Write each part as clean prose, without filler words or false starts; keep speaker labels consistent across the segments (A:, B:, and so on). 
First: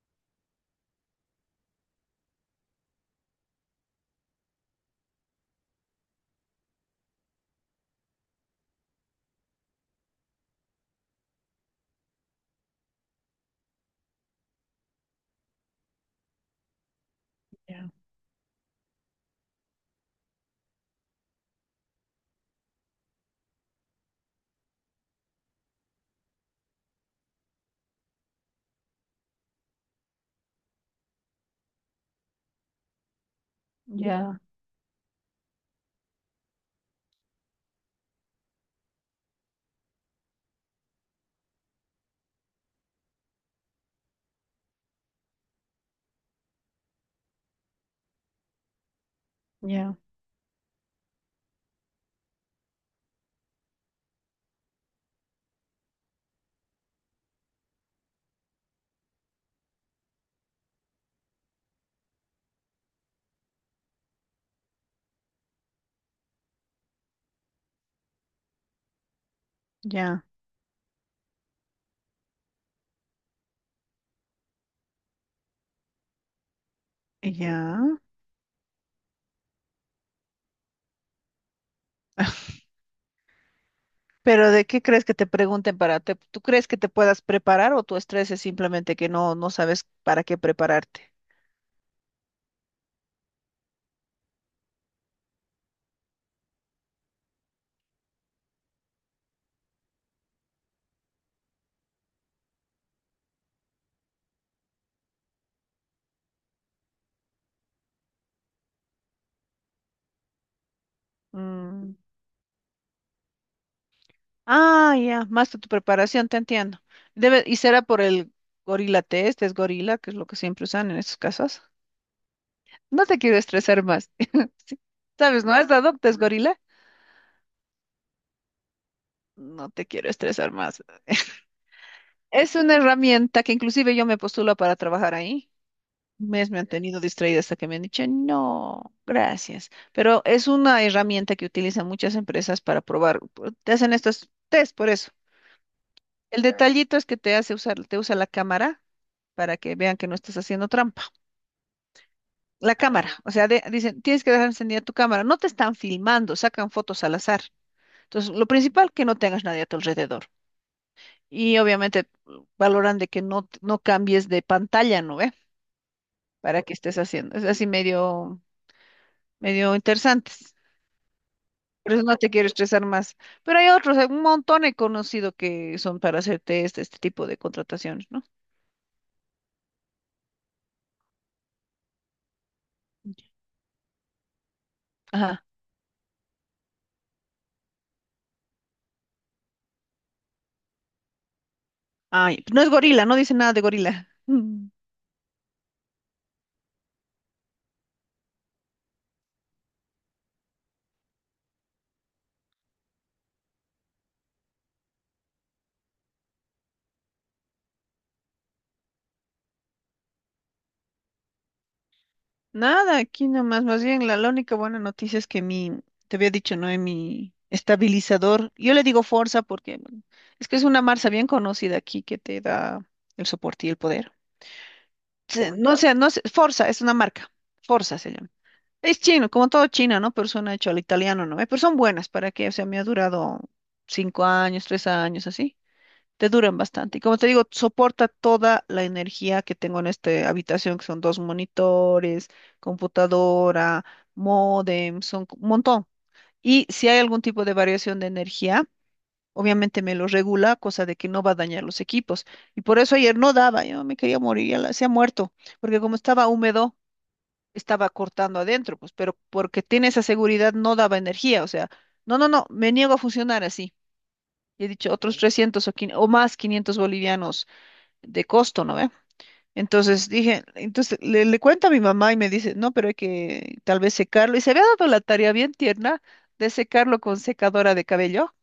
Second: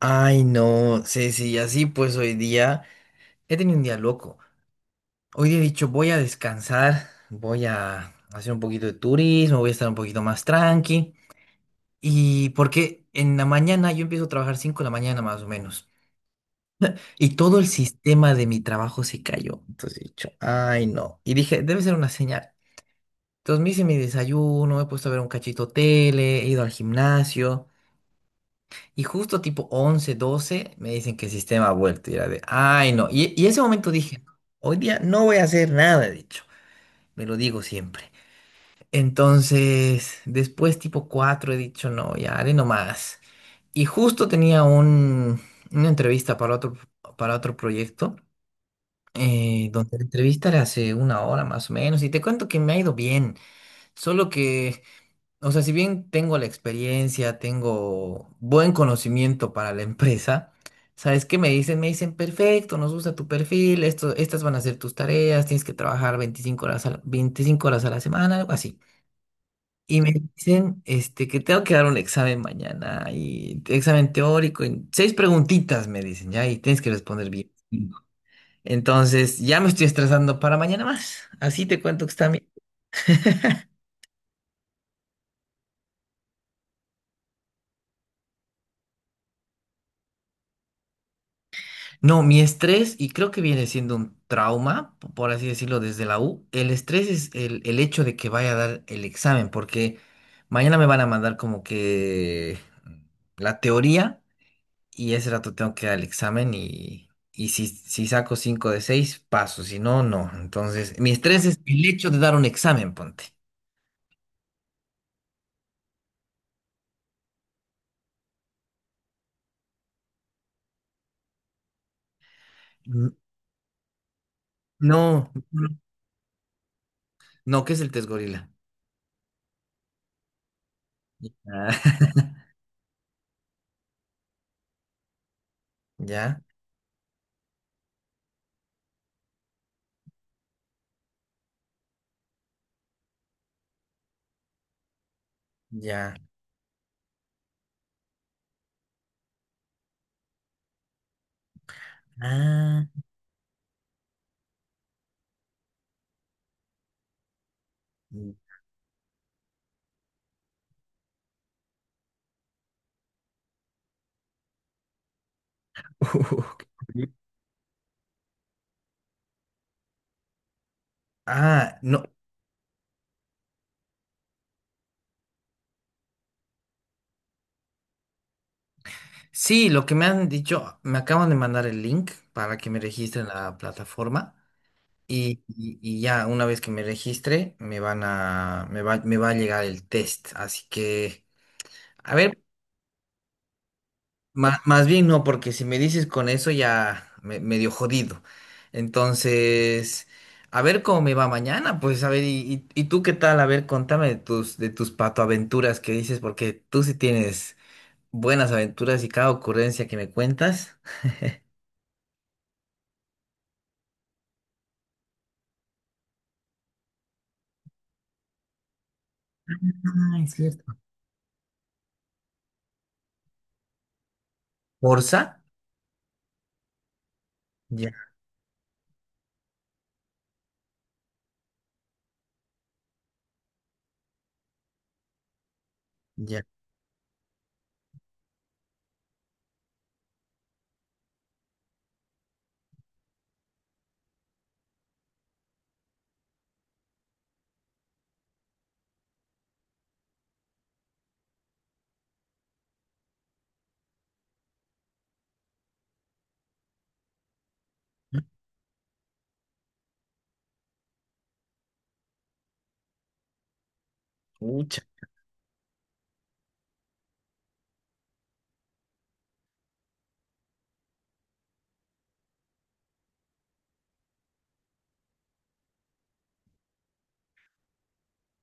A: Ay, no, Ceci, y así pues hoy día he tenido un día loco. Hoy día he dicho, voy a descansar, voy a hacer un poquito de turismo, voy a estar un poquito más tranqui. Y porque en la mañana yo empiezo a trabajar 5 de la mañana más o menos. Y todo el
B: Ya,
A: sistema de mi trabajo se cayó. Entonces he dicho, ay, no. Y dije, debe ser una señal. Entonces me hice mi desayuno, me he puesto a ver un cachito tele, he ido al gimnasio. Y justo tipo 11 12 me dicen que el sistema ha vuelto. Y era de, ay, no. Y ese momento dije,
B: ya,
A: hoy día no voy a hacer nada, he dicho. Me lo digo siempre. Entonces, después tipo 4 he dicho, no, ya haré nomás. Y justo tenía una entrevista para otro proyecto,
B: ya,
A: donde la entrevista era hace una hora más o menos. Y te cuento que me ha ido bien. Solo que, o sea, si bien tengo la experiencia, tengo buen conocimiento para la empresa, ¿sabes qué me dicen? Me dicen, perfecto, nos gusta tu perfil, esto, estas van a ser tus tareas, tienes que trabajar 25 horas a la, 25 horas a la semana, algo así. Y me
B: ya,
A: dicen, este, que tengo que dar un examen mañana, y examen teórico, y seis preguntitas me dicen, ya, y tienes que responder bien.
B: ya.
A: Entonces, ya me estoy estresando para mañana más. Así te cuento que está mi...
B: Pero ¿de qué crees que te pregunten tú crees que te puedas preparar o tu estrés es simplemente que no sabes para qué prepararte?
A: No, mi estrés, y creo que viene siendo un trauma, por así decirlo, desde la U, el estrés es el hecho de que vaya a dar el examen, porque mañana me van a mandar como que la teoría y ese rato tengo que dar el examen y si saco 5 de 6 paso, si no, no. Entonces, mi estrés es el
B: Mm.
A: hecho de dar un examen, ponte.
B: Ah, ya, más de tu preparación, te entiendo. Debe y será por el gorila test, es gorila, que es lo que siempre usan en estos casos. No
A: N-
B: te quiero estresar más.
A: No,
B: ¿Sabes, no? ¿Has dado test gorila?
A: no, ¿qué es el test gorila?
B: No te quiero estresar más.
A: Ah,
B: Es una herramienta que inclusive yo me postulo para trabajar ahí. Un
A: ya,
B: mes me han tenido distraída hasta que me han dicho, no, gracias. Pero es una herramienta que utilizan muchas empresas para probar. Te hacen estos test por eso.
A: ya.
B: El detallito es que te hace usar, te usa la cámara para que vean que no estás haciendo trampa. La
A: Ah.
B: cámara, o sea, dicen, tienes que dejar encendida tu cámara. No te están filmando, sacan fotos al azar. Entonces, lo principal, que no tengas nadie a tu alrededor. Y obviamente valoran de que no cambies de pantalla, ¿no ve? Para que estés haciendo. Es así medio interesantes.
A: Ah,
B: Por eso
A: no.
B: no te quiero estresar más. Pero hay otros, hay un montón he conocido que son para hacerte este tipo de contrataciones, ¿no?
A: Sí, lo que me han dicho, me acaban de mandar el link para que me registre en la plataforma y,
B: Ajá.
A: y- y ya una vez que me registre me van a, me va a llegar el test. Así que, a ver,
B: Ay, no es gorila, no dice nada de gorila. Mm.
A: más bien no, porque si me dices con eso ya me, medio jodido. Entonces, a ver cómo me va mañana, pues a ver, y tú qué tal, a ver, contame de tus patoaventuras que dices, porque tú sí tienes buenas aventuras y cada ocurrencia que me cuentas.
B: Nada, aquí nomás. Más bien, la única buena noticia es que mi, te había dicho, ¿no? En mi estabilizador. Yo le digo Forza porque bueno,
A: Ah, es
B: es que es
A: cierto.
B: una marca bien conocida aquí que te da el soporte y el poder.
A: Forza,
B: No sé, no sé, Forza es una marca, Forza
A: ya,
B: se llama. Es chino, como todo China, ¿no? Pero suena hecho al italiano, ¿no? Pero son buenas, ¿para qué? O sea, me ha durado cinco años, tres años, así. Te
A: ya,
B: duran bastante. Y como te digo, soporta toda la energía que tengo en esta habitación, que son dos monitores, computadora, módem, son un montón. Y si hay algún tipo de variación de energía, obviamente me lo regula, cosa de que no va a dañar los equipos. Y por eso ayer no daba, yo me quería morir, se ha muerto, porque como estaba húmedo, estaba cortando adentro, pues, pero porque tiene esa seguridad no daba energía, o sea, no, me niego a funcionar así. Y he
A: pucha,
B: dicho otros 300 o más 500 bolivianos de costo, ¿no ve? Entonces dije, le cuento a mi mamá y me dice, no, pero hay que tal vez secarlo. Y se había dado la tarea bien tierna de secarlo con secadora de cabello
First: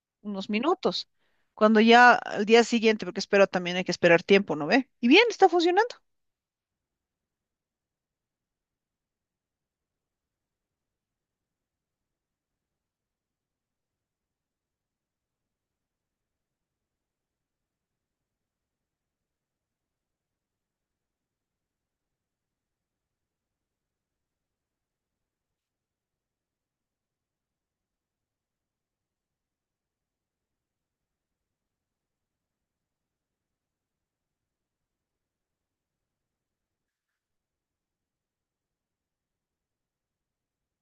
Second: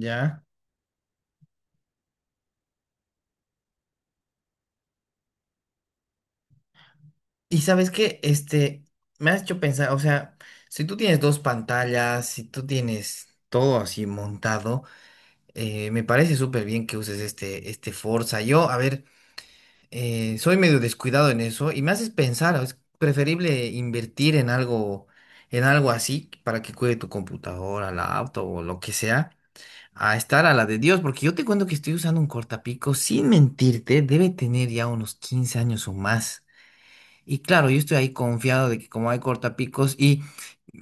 A: ya.
B: unos minutos. Cuando ya al día siguiente, porque espero también hay que esperar tiempo, ¿no ve? Y bien, está funcionando.
A: Y sabes qué, este, me has hecho pensar, o sea, si tú tienes dos pantallas, si tú tienes todo así montado, me parece súper bien que uses este Forza. Yo, a ver, soy medio descuidado en eso y me haces pensar, es preferible invertir en algo así para que cuide tu computadora, la auto o lo que sea, a estar a la de Dios, porque yo te cuento que estoy usando un cortapico, sin mentirte, debe tener ya unos 15 años o más. Y claro, yo estoy ahí confiado de que como hay cortapicos, y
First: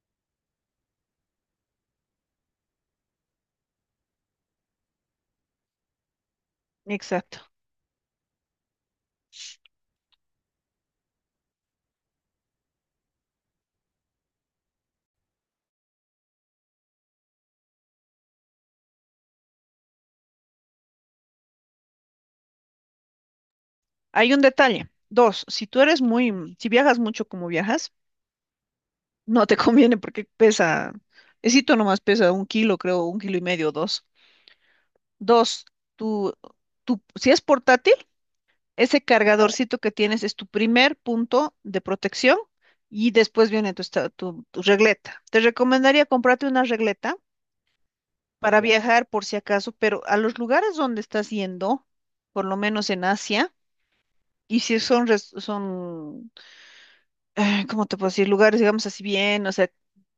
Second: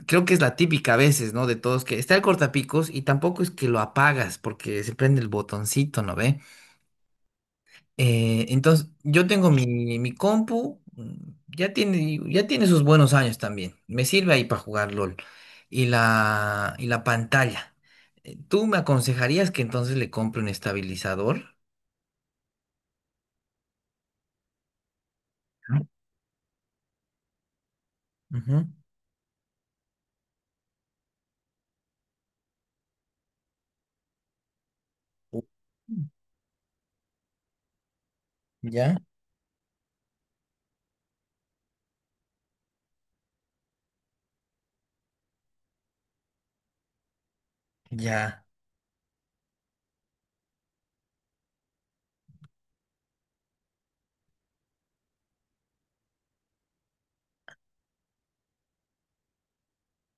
A: creo que es la típica a veces, ¿no? De todos, que está el cortapicos y tampoco es que lo apagas porque se prende el botoncito, ¿no ve?
B: Exacto.
A: Entonces, yo tengo mi compu, ya tiene sus buenos años también. Me sirve ahí para jugar LOL. Y la pantalla. ¿Tú me aconsejarías que entonces le compre un estabilizador?
B: Hay un detalle. Dos, si tú eres si viajas mucho como viajas,
A: Ujú.
B: no te conviene porque pesa, esito nomás pesa un kilo, creo, un kilo y medio, dos.
A: U-
B: Dos, tú, tú, si es portátil,
A: Ya,
B: ese cargadorcito que tienes es tu primer punto de protección y después viene tu regleta. Te recomendaría comprarte una regleta
A: ya,
B: para viajar por si acaso, pero a los lugares donde estás yendo, por lo menos en Asia, y si son, res- son, ¿cómo te puedo decir? Lugares, digamos así bien, o sea,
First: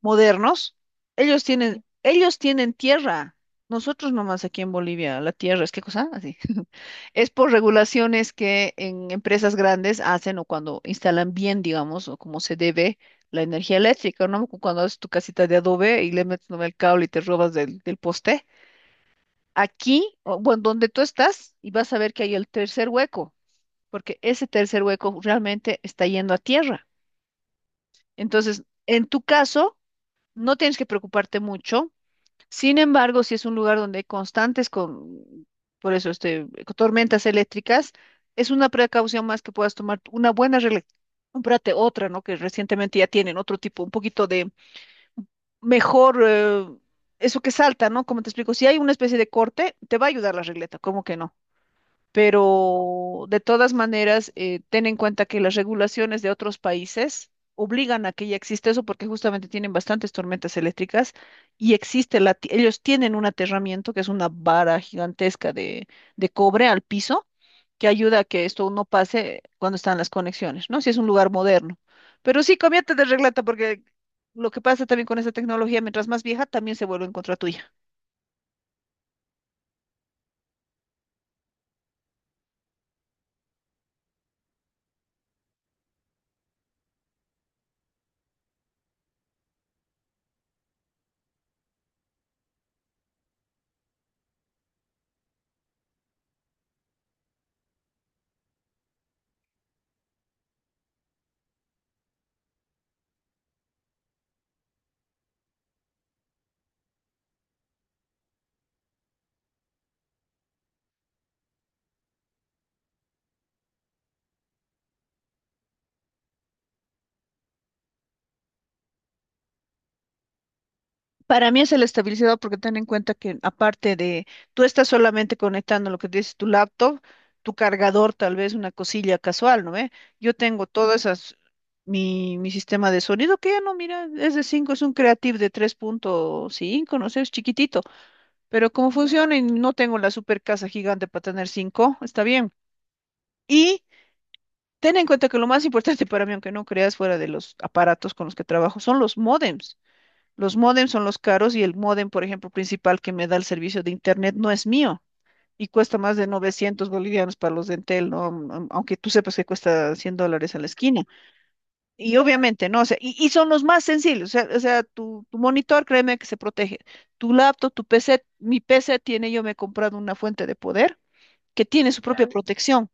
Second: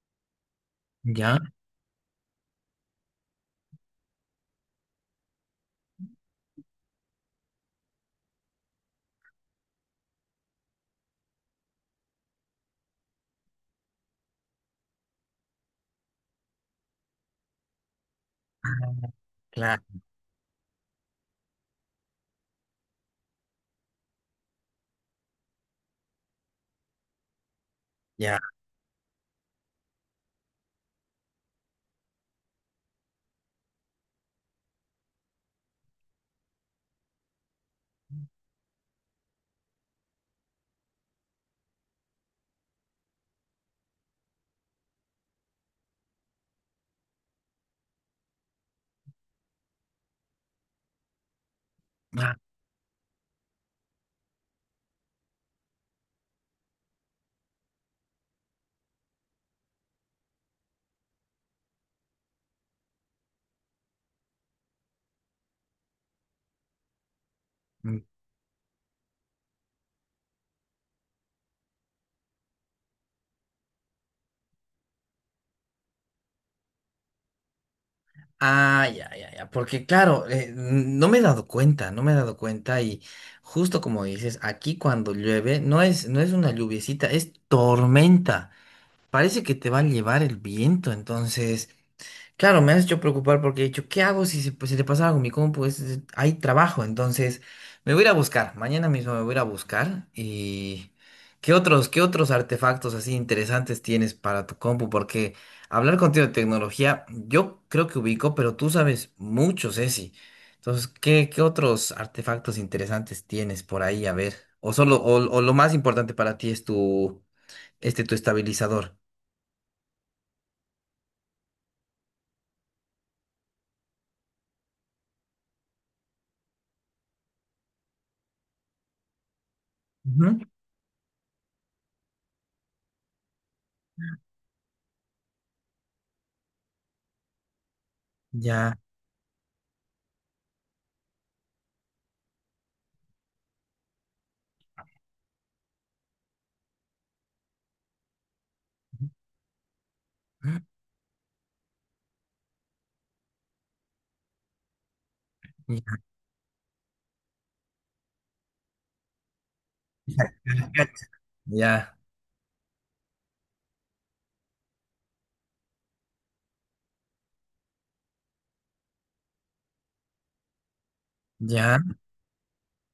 B: modernos,
A: ya,
B: ellos tienen tierra. Nosotros nomás aquí en Bolivia, la tierra es qué cosa, así. Es por regulaciones que en empresas grandes hacen o cuando instalan bien, digamos, o como se debe la energía eléctrica, ¿no? Cuando haces tu casita de adobe y le metes nomás el cable y te robas del poste
A: claro,
B: aquí, o, bueno, donde tú estás, y vas a ver que hay el tercer hueco, porque ese tercer hueco realmente está yendo a tierra.
A: ya.
B: Entonces, en tu caso, no tienes que preocuparte mucho. Sin embargo, si es un lugar donde hay constantes con, por eso, este, tormentas eléctricas, es una precaución más que puedas tomar una buena regla. Cómprate otra, ¿no? Que recientemente ya tienen otro tipo, un poquito de mejor, eso que salta, ¿no? Como te explico, si hay una especie de corte, te va a ayudar la regleta, ¿cómo que no?
A: ah,
B: Pero de todas maneras, ten en cuenta que las regulaciones de otros países obligan a que ya existe eso porque justamente tienen bastantes tormentas eléctricas y existe ellos tienen un aterramiento que es una vara gigantesca de cobre al piso que ayuda a que esto no pase cuando están las conexiones, ¿no? Si es un lugar moderno. Pero sí, cámbiate de regleta porque lo que pasa también con esta tecnología, mientras más vieja, también se vuelve en contra tuya.
A: Ah, ya, ya, ya, porque claro, no me he dado cuenta, no me he dado cuenta y justo como dices, aquí cuando llueve no es, no es una lluviecita, es tormenta. Parece que te va a llevar el viento, entonces... Claro, me has hecho preocupar porque he dicho, ¿qué hago si se, pues, se le pasa algo a mi compu? Hay trabajo, entonces me voy a ir a buscar. Mañana mismo me voy a ir a buscar. ¿Y qué otros artefactos así interesantes tienes para tu compu? Porque hablar contigo de tecnología, yo creo que ubico, pero tú sabes mucho, Ceci. Entonces, ¿qué otros artefactos interesantes tienes por ahí? A ver, o lo más importante para ti es tu estabilizador.
B: Para mí es el estabilizador porque ten en cuenta que aparte de, tú estás solamente conectando lo que dices tu laptop, tu cargador, tal vez una cosilla casual, ¿no ve? Yo
A: Ujú.
B: tengo todas esas, mi sistema de sonido que ya no, mira, es de cinco, es un Creative de tres punto cinco, no sé, es chiquitito, pero
A: Ya.
B: como funciona y no tengo la super casa gigante para tener 5 está bien. Y ten en cuenta que lo más importante para mí, aunque no creas fuera de los aparatos con los que trabajo, son los módems. Los módems son los caros y el módem, por ejemplo, principal que me da el servicio de internet no es mío y cuesta más de 900 bolivianos para los de Entel, ¿no? Am- Aunque tú sepas que cuesta 100
A: Ya.
B: dólares a la esquina.
A: Ya,
B: Y obviamente, ¿no? O sea, y son los más sencillos. O sea, tu monitor, créeme que se protege. Tu laptop, tu PC, mi PC tiene, yo me he comprado una fuente de poder que
A: ya.
B: tiene su propia Ya. protección.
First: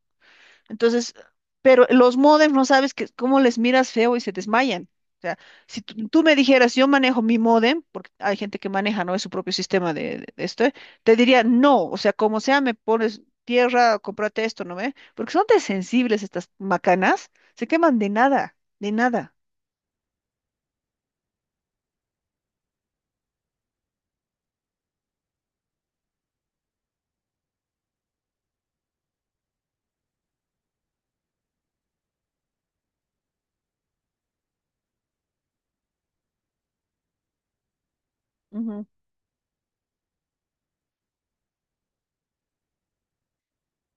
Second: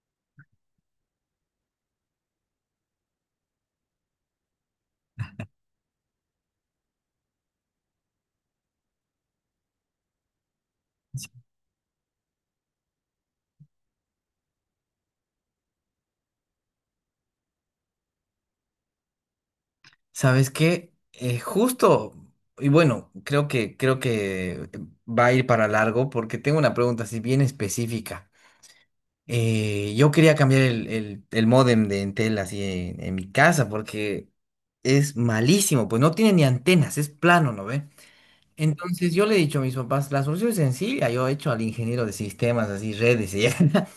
B: Entonces, pero los modems no sabes que, cómo les miras feo y se desmayan. O sea, si tú me dijeras, yo manejo mi modem, porque hay gente que maneja, ¿no? Es su propio sistema de, de esto, ¿eh? Te diría, no, o sea, como sea, me pones tierra, cómprate esto, ¿no ve? Porque son tan sensibles estas macanas, se queman de nada, de nada.
A: ¿Sabes qué? Justo, y bueno, creo que va a ir para largo porque tengo una pregunta así bien específica. Yo quería cambiar el módem de Entel así en mi casa porque es malísimo, pues no tiene ni antenas, es plano, ¿no ve?
B: Ujú,
A: Entonces yo le he dicho a mis papás, la solución es sencilla, yo he hecho al ingeniero de sistemas, así redes, y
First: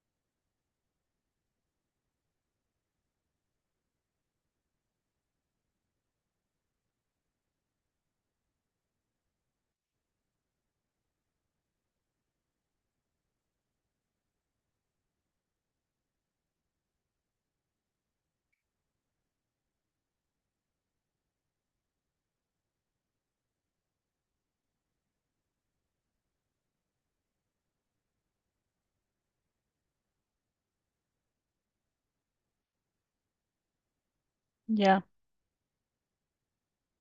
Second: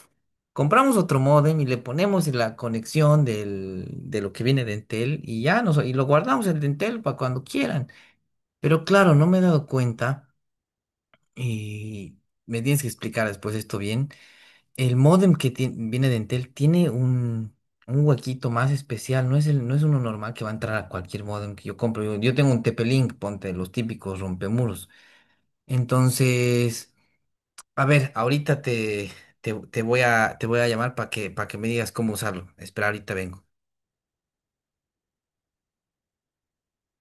A: compramos otro módem y le ponemos la conexión de lo que viene de Entel y ya nos, y lo guardamos el de Entel para cuando quieran. Pero claro, no me he dado cuenta y me tienes que explicar después esto bien. El módem que viene de Entel tiene un huequito más especial, no es uno normal que va a entrar a cualquier módem que yo compro. Yo tengo un TP-Link, ponte los típicos rompemuros. Entonces, a ver, ahorita te, te, te voy a llamar para para que me digas cómo usarlo. Espera, ahorita vengo.
B: ya.